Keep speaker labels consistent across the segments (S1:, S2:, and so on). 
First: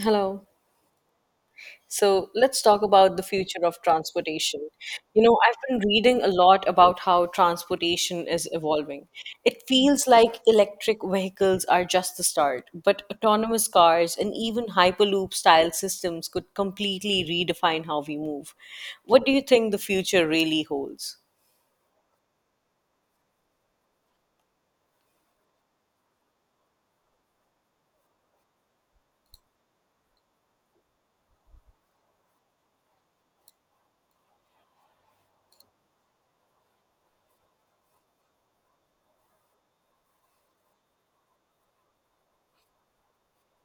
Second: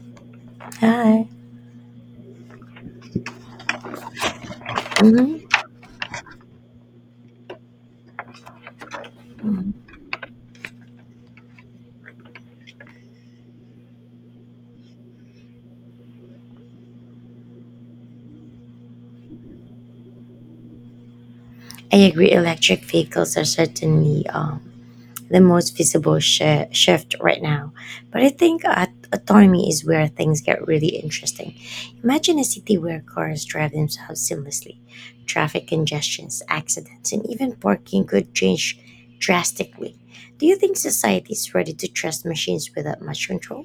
S1: Hello.
S2: Hi.
S1: So let's talk about the future of transportation.
S2: Mhm.
S1: I've been reading a lot about how transportation is evolving. It feels like electric vehicles are just the start, but autonomous cars and even Hyperloop style systems could completely redefine how we move. What do you think the future really holds?
S2: I agree. Electric vehicles are certainly the most visible shift right now. But I think autonomy is where things get really interesting. Imagine a city where cars drive themselves seamlessly. Traffic congestions, accidents, and even parking could change drastically. Do you think society is ready to trust machines without much control?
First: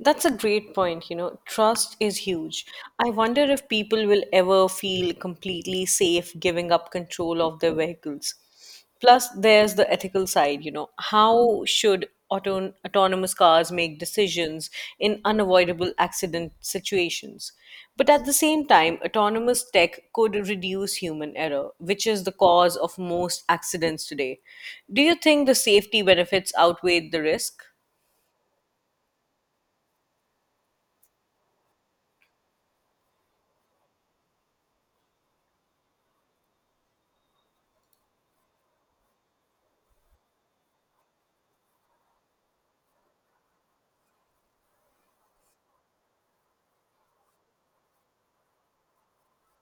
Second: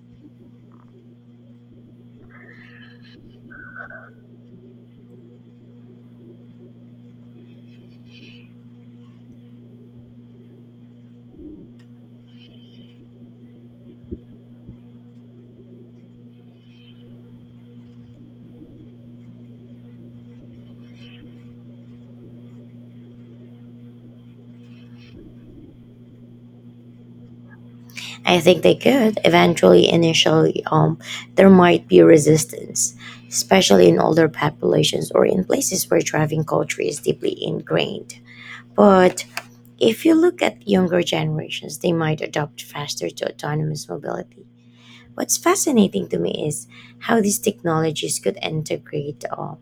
S1: That's a great point. Trust is huge. I wonder if people will ever feel completely safe giving up control of their vehicles. Plus, there's the ethical side. You know, how should autonomous cars make decisions in unavoidable accident situations? But at the same time, autonomous tech could reduce human error, which is the cause of most accidents today. Do you think the safety benefits outweigh the risk?
S2: I think they could. Eventually, initially, there might be resistance, especially in older populations or in places where driving culture is deeply ingrained. But if you look at younger generations, they might adopt faster to autonomous mobility. What's fascinating to me is how these technologies could integrate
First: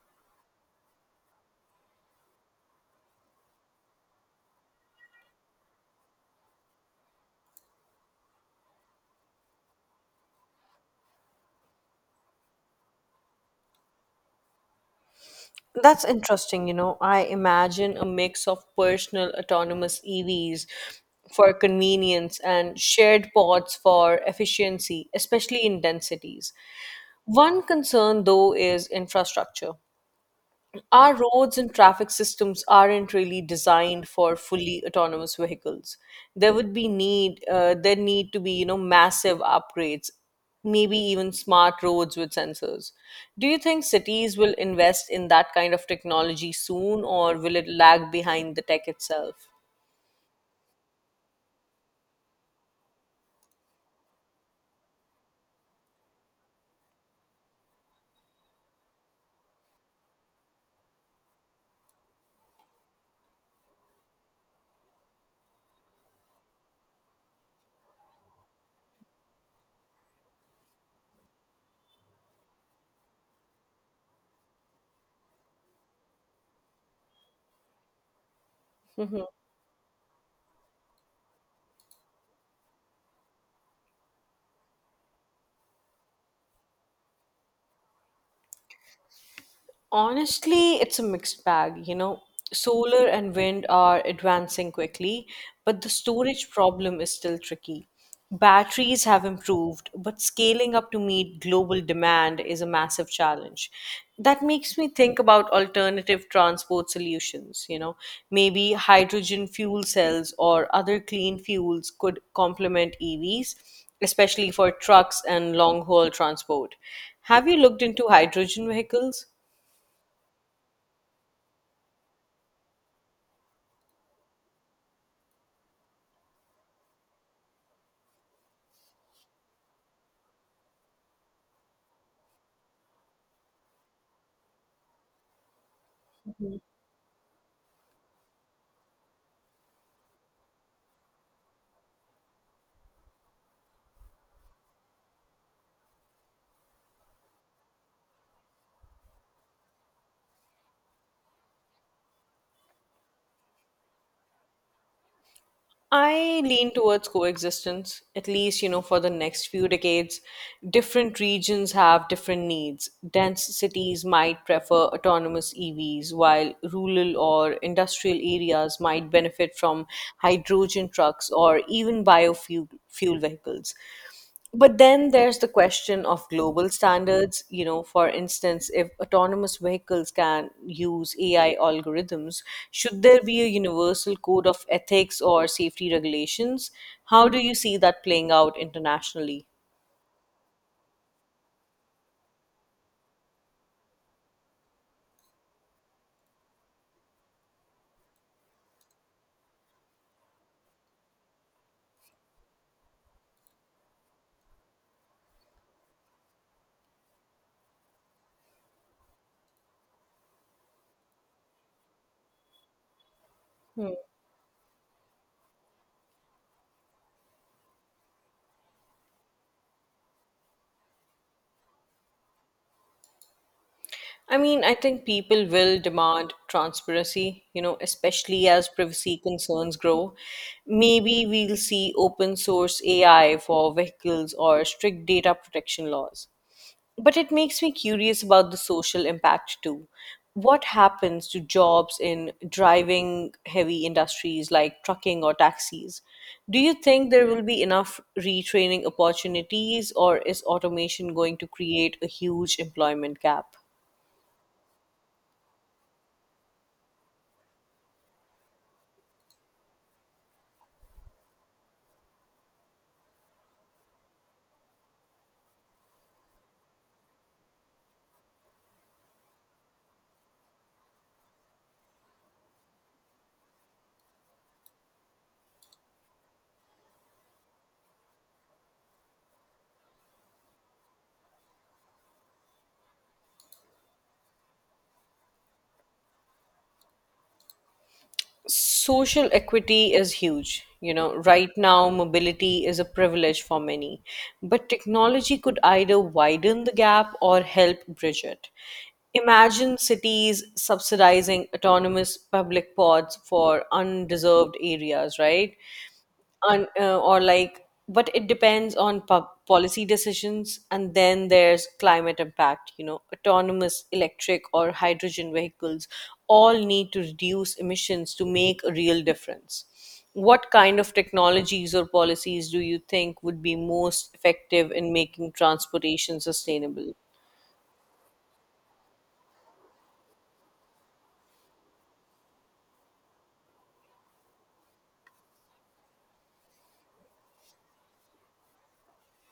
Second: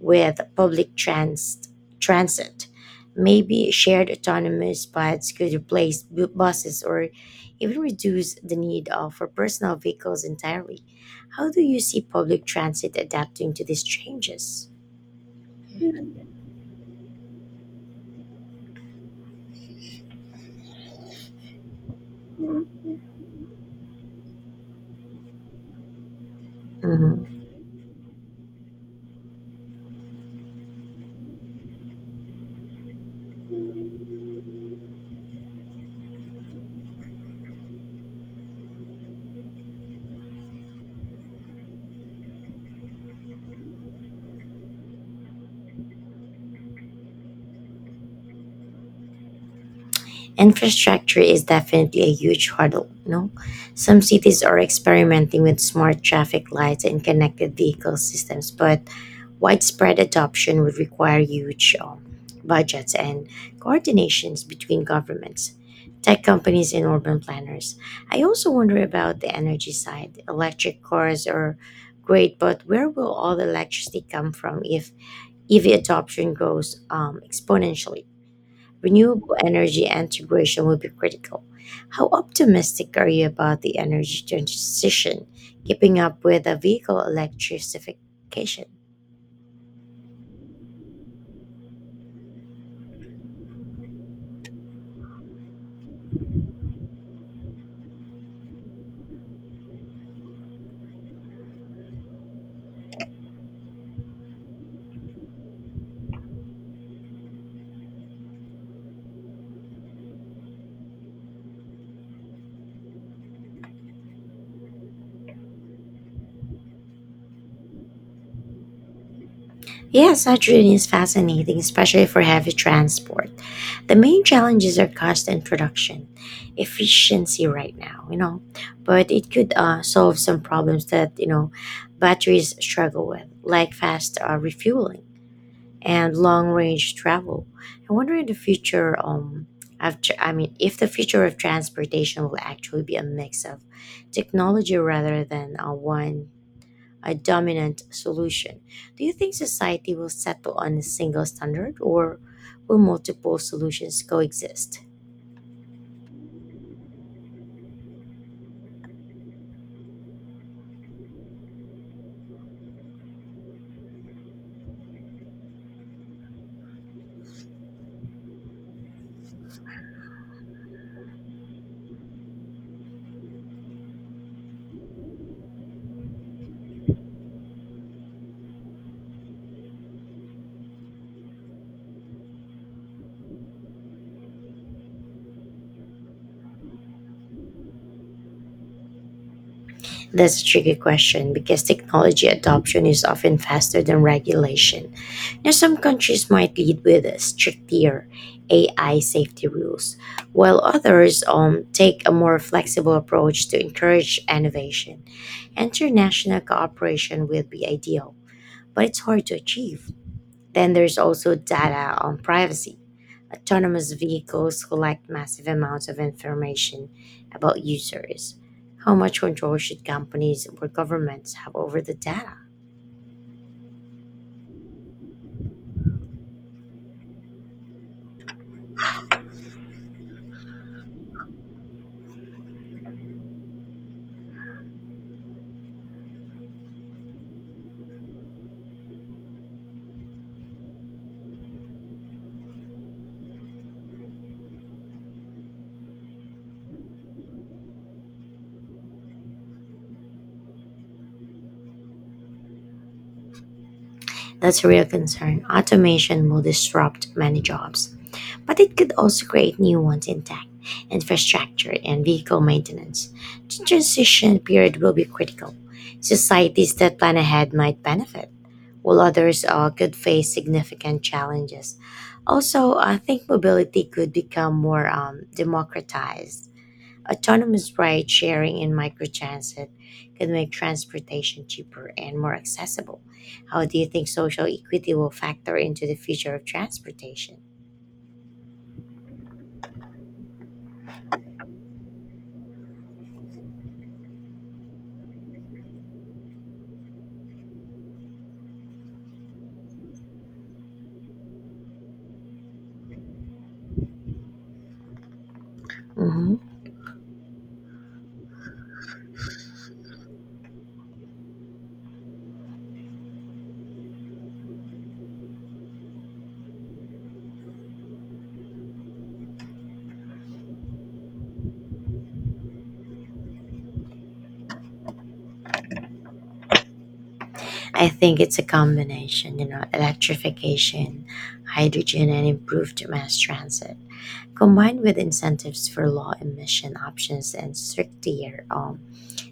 S2: with public transit. Maybe shared autonomous pods could replace buses or even reduce the need of, for personal vehicles entirely. How do you see public transit adapting to these changes?
S1: That's interesting. I imagine a mix of personal autonomous EVs for convenience and shared pods for efficiency, especially in densities.
S2: Mhm.
S1: One concern, though, is infrastructure our roads and traffic systems aren't really designed for fully autonomous vehicles. There need to be massive upgrades, maybe even smart roads with sensors. Do you think cities will invest in that kind of technology soon, or will it lag behind the tech itself?
S2: Infrastructure is definitely a huge hurdle. No, some cities are experimenting with smart traffic lights and connected vehicle systems, but widespread adoption would require huge budgets and coordinations between governments, tech companies, and urban planners. I also wonder about the energy side. Electric cars are great, but where will all the electricity come from if EV adoption grows exponentially? Renewable energy integration will be critical. How optimistic are you about the energy transition keeping up with the vehicle electrification?
S1: Honestly, it's a mixed bag. You know, solar and wind are advancing quickly, but the storage problem is still tricky. Batteries have improved, but scaling up to meet global demand is a massive challenge. That makes me think about alternative transport solutions. Maybe hydrogen fuel cells or other clean fuels could complement EVs, especially for trucks and long haul transport. Have you looked into hydrogen vehicles?
S2: Yes, hydrogen is fascinating, especially for heavy transport. The main challenges are cost and production efficiency right now, you know, but it could solve some problems that, you know, batteries struggle with, like fast refueling and long range travel. I wonder in the future, I mean, if the future of transportation will actually be a mix of technology rather than one a dominant solution. Do you think society will settle on a single standard or will multiple solutions coexist?
S1: I lean towards coexistence, at least, for the next few decades. Different regions have different needs. Dense cities might prefer autonomous EVs, while rural or industrial areas might benefit from hydrogen trucks or even biofuel fuel vehicles. But then there's the question of global standards. You know, for instance, if autonomous vehicles can use AI algorithms, should there be a universal code of ethics or safety regulations? How do you see that playing out internationally?
S2: That's a tricky question because technology adoption is often faster than regulation. Now, some countries might lead with stricter AI safety rules, while others take a more flexible approach to encourage innovation. International cooperation will be ideal, but it's hard to achieve. Then there's also data on privacy. Autonomous vehicles collect massive amounts of information about users. How much control should companies or governments have over the data?
S1: I mean, I think people will demand transparency, especially as privacy concerns grow. Maybe we'll see open source AI for vehicles or strict data protection laws. But it makes me curious about the social impact too. What happens to jobs in driving heavy industries like trucking or taxis? Do you think there will be enough retraining opportunities, or is automation going to create a huge employment gap?
S2: That's a real concern. Automation will disrupt many jobs, but it could also create new ones in tech, infrastructure, and vehicle maintenance. The transition period will be critical. Societies that plan ahead might benefit, while others could face significant challenges. Also, I think mobility could become more democratized. Autonomous ride sharing and microtransit could make transportation cheaper and more accessible. How do you think social equity will factor into the future of transportation?
S1: Social equity is huge. You know, right now, mobility is a privilege for many, but technology could either widen the gap or help bridge it. Imagine cities subsidizing autonomous public pods for undeserved areas, right?
S2: hmm.
S1: un, or like But it depends on policy decisions. And then there's climate impact. You know, autonomous electric or hydrogen vehicles all need to reduce emissions to make a real difference. What kind of technologies or policies do you think would be most effective in making transportation sustainable?
S2: I think it's a combination, you know, electrification, hydrogen, and improved mass transit, combined with incentives for low emission options and stricter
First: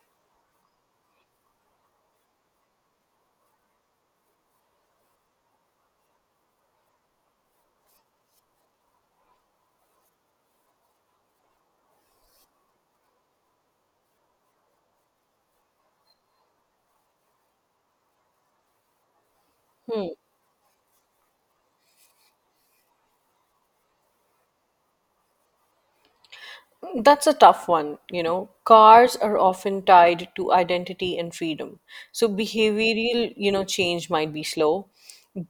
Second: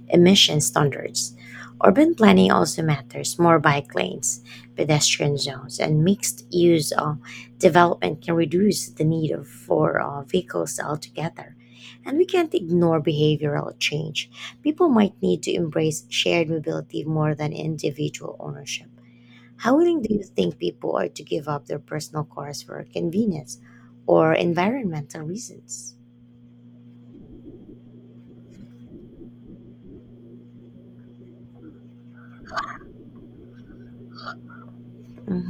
S2: emission standards. Urban planning also matters. More bike lanes, pedestrian zones, and mixed use development can reduce the need of, for vehicles altogether. And we can't ignore behavioral change. People might need to embrace shared mobility more than individual ownership. How willing do you think people are to give up their personal cars for convenience or environmental reasons?
S1: That's a tough one, you know. Cars are often tied to identity and freedom. So behavioral, change might be slow.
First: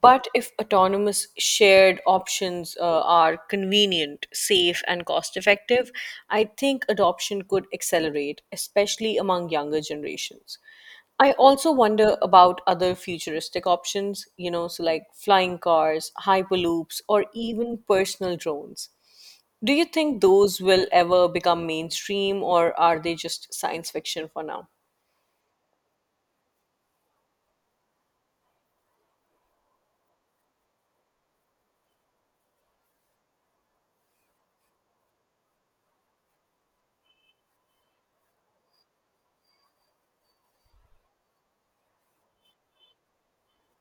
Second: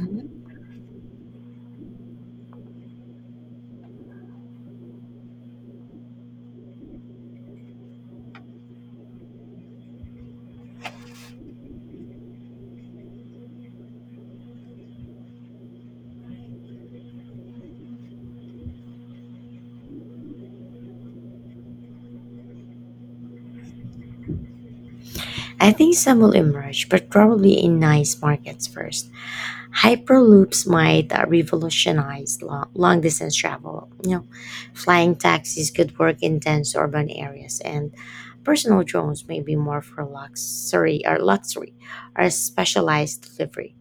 S1: But if autonomous shared options are convenient, safe, and cost effective, I think adoption could accelerate, especially among younger generations. I also wonder about other futuristic options, flying cars, hyperloops, or even personal drones. Do you think those will ever become mainstream, or are they just science fiction for now?
S2: I think some will emerge, but probably in nice markets first. Hyperloops might revolutionize long distance travel. You know, flying taxis could work in dense urban areas, and personal drones may be more for luxury or specialized delivery.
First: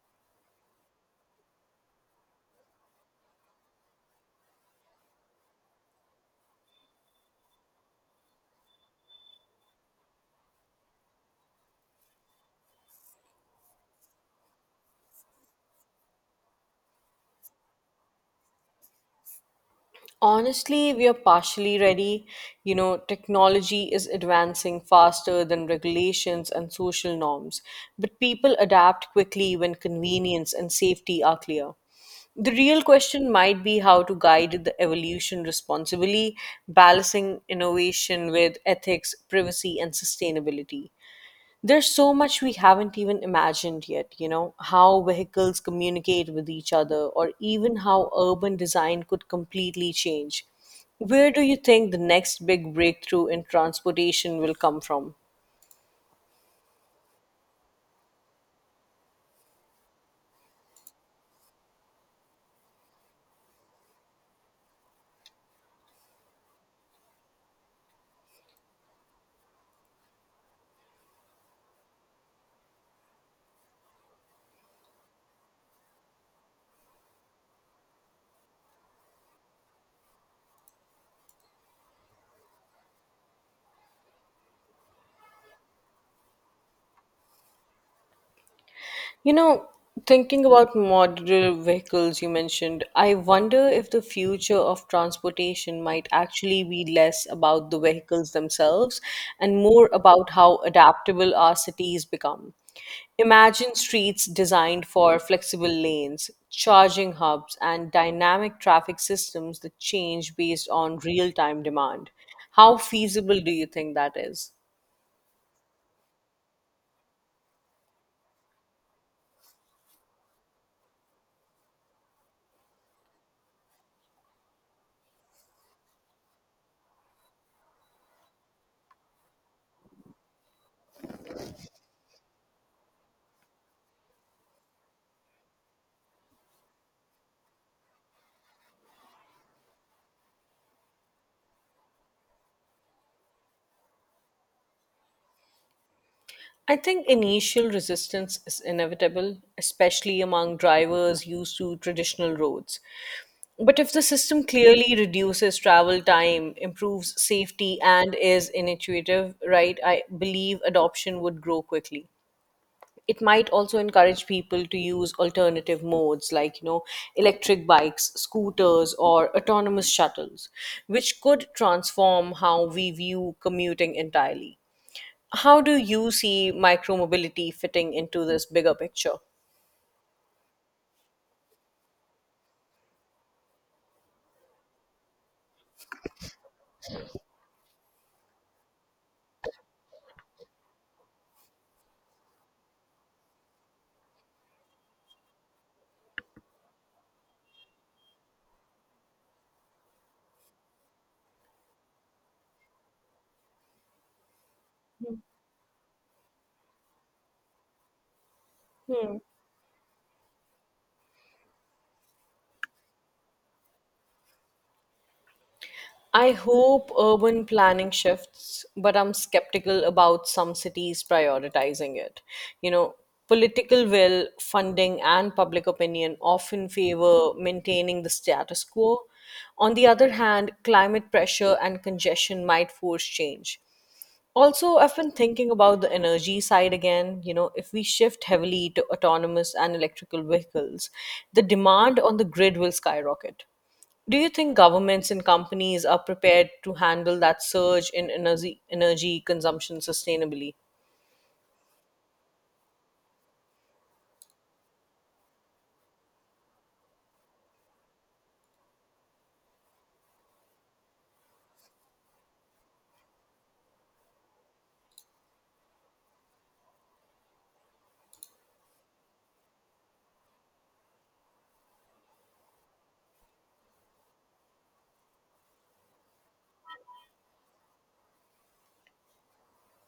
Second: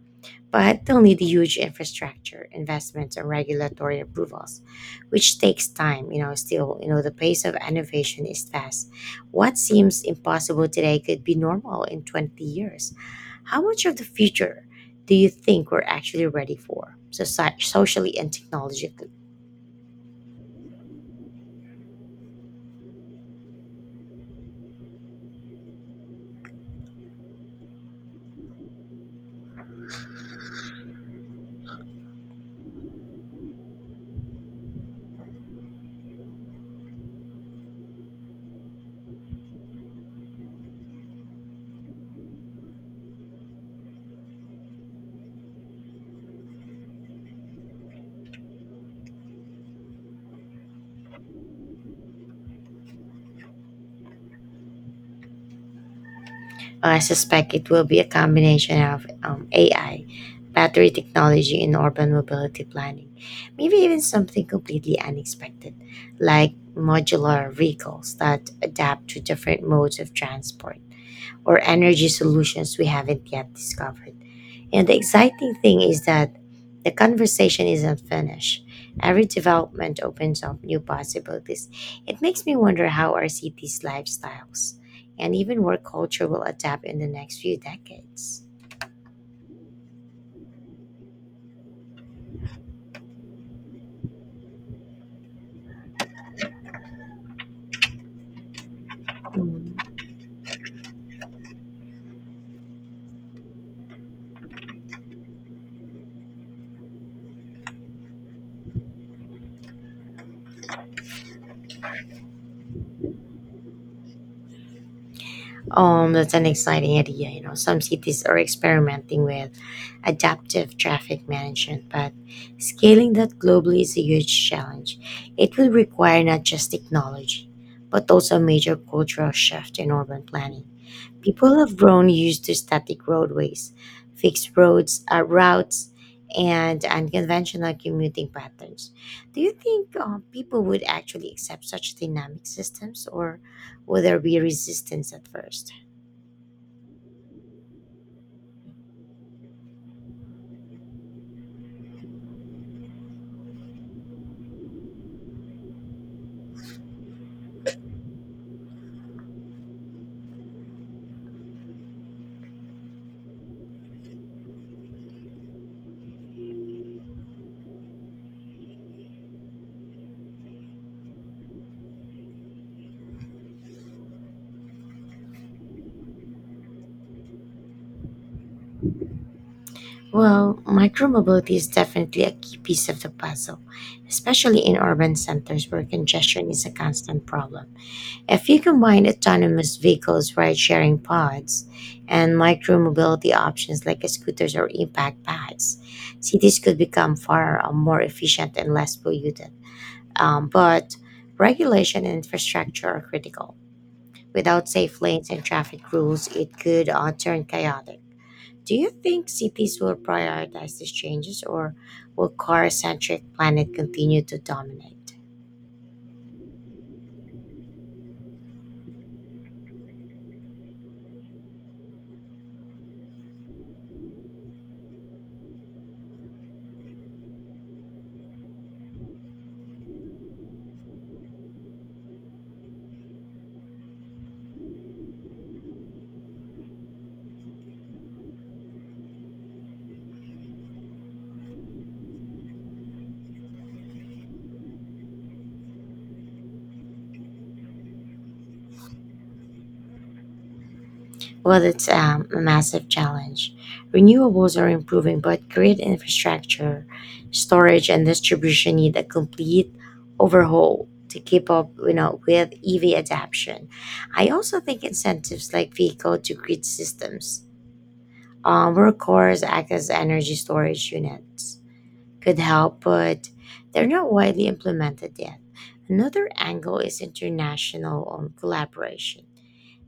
S2: But they'll need huge infrastructure investments and regulatory approvals, which takes time. You know, still, you know, the pace of innovation is fast. What seems impossible today could be normal in 20 years. How much of the future do you think we're actually ready for, socially and technologically?
S1: Honestly, we are partially ready. You know, technology is advancing faster than regulations and social norms, but people adapt quickly when convenience and safety are clear. The real question might be how to guide the evolution responsibly, balancing innovation with ethics, privacy, and sustainability. There's so much we haven't even imagined yet, how vehicles communicate with each other, or even how urban design could completely change. Where do you think the next big breakthrough in transportation will come from?
S2: I suspect it will be a combination of AI, battery technology, and urban mobility planning. Maybe even something completely unexpected, like modular vehicles that adapt to different modes of transport or energy solutions we haven't yet discovered. And the exciting thing is that the conversation isn't finished. Every development opens up new possibilities. It makes me wonder how our cities' lifestyles and even work culture will adapt in the next few decades.
S1: You know, thinking about modular vehicles you mentioned, I wonder if the future of transportation might actually be less about the vehicles themselves and more
S2: Mm.
S1: about how adaptable our cities become. Imagine streets designed for flexible lanes, charging hubs, and dynamic traffic systems that change based on real time demand. How feasible do you think that is?
S2: That's an exciting idea. You know, some cities are experimenting with adaptive traffic management, but scaling that globally is a huge challenge. It will require not just technology, but also a major cultural shift in urban planning. People have grown used to static roadways, routes, and unconventional commuting patterns. Do you think people would actually accept such dynamic systems, or will there be resistance at first?
S1: I think initial resistance is inevitable, especially among drivers used to traditional roads. But if the system clearly reduces travel time, improves safety, and is intuitive, right, I believe adoption would grow quickly. It might also encourage people to use alternative modes like, electric bikes, scooters, or autonomous shuttles, which could transform how we view commuting entirely. How do you see micromobility fitting into this bigger picture?
S2: Well, micromobility is definitely a key piece of the puzzle, especially in urban centers where congestion is a constant problem. If you combine autonomous vehicles, ride sharing pods, and micromobility options like scooters or impact bikes, cities could become far more efficient and less polluted. But regulation and infrastructure are critical. Without safe lanes and traffic rules, it could turn chaotic. Do you
S1: Hmm.
S2: think cities will prioritize these changes, or will car-centric planet continue to dominate?
S1: I hope urban planning shifts, but I'm skeptical about some cities prioritizing it. You know, political will, funding, and public opinion often favor maintaining the status quo. On the other hand, climate pressure and congestion might force change. Also, I've been thinking about the energy side again. You know, if we shift heavily to autonomous and electrical vehicles, the demand on the grid will skyrocket. Do you think governments and companies are prepared to handle that surge in energy consumption sustainably?
S2: Well, it's a massive challenge. Renewables are improving, but grid infrastructure, storage, and distribution need a complete overhaul to keep up, you know, with EV adoption. I also think incentives like vehicle to grid systems, where cars act as energy storage units could help, but they're not widely implemented yet. Another angle is international collaboration.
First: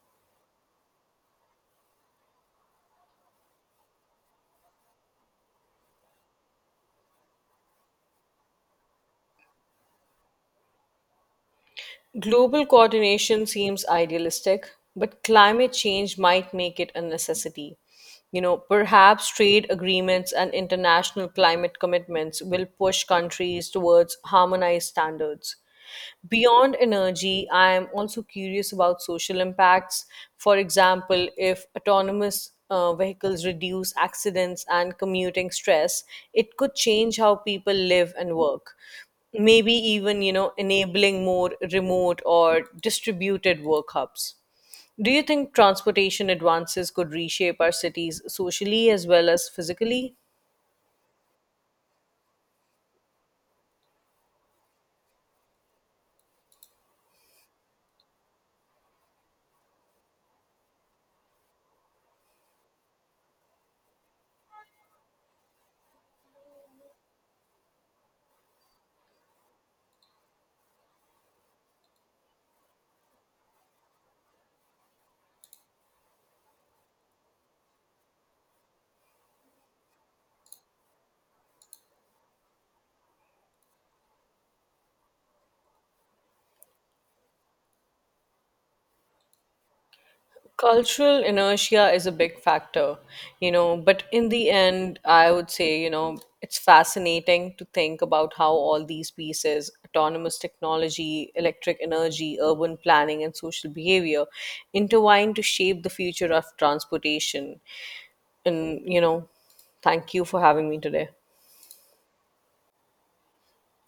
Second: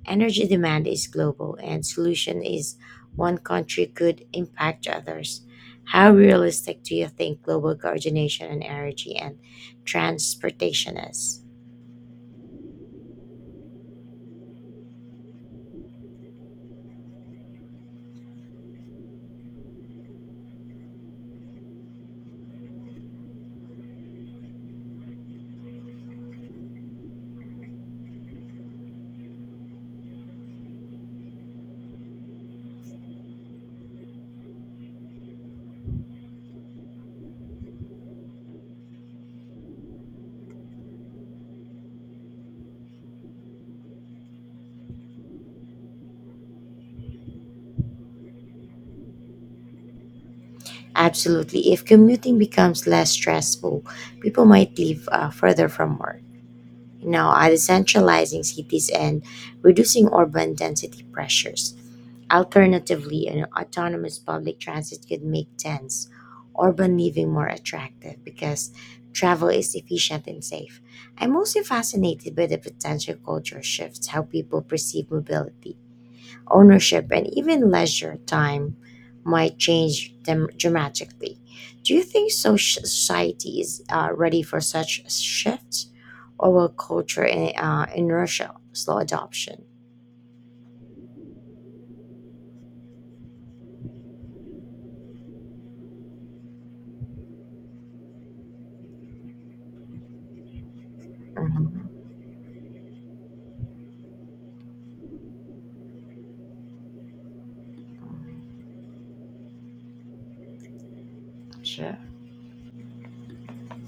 S2: Energy demand is global, and solution is one country could impact others. How realistic do you think global coordination in energy and transportation is?
S1: Global coordination seems idealistic, but climate change might make it a necessity. You know, perhaps trade agreements and international climate commitments will push countries towards harmonized standards. Beyond energy, I am also curious about social impacts. For example, if autonomous vehicles reduce accidents and commuting stress, it could change how people live and work, maybe even enabling more remote or distributed work hubs. Do you think transportation advances could reshape our cities socially as well as physically?
S2: Absolutely. If commuting becomes less stressful, people might live further from work. You know, decentralizing cities and reducing urban density pressures. Alternatively, an autonomous public transit could make dense urban living more attractive because travel is efficient and safe. I'm also fascinated by the potential cultural shifts. How people perceive mobility, ownership, and even leisure time might change dramatically. Do you think society is ready for such shifts, or will culture inertia slow adoption?
S1: Cultural inertia is a big factor. But in the end, I would say, it's fascinating to think about how all these pieces, autonomous technology, electric
S2: Mhm.
S1: energy, urban planning, and social behavior intertwine to shape the future of transportation. And thank you for having me today.
S2: Sure.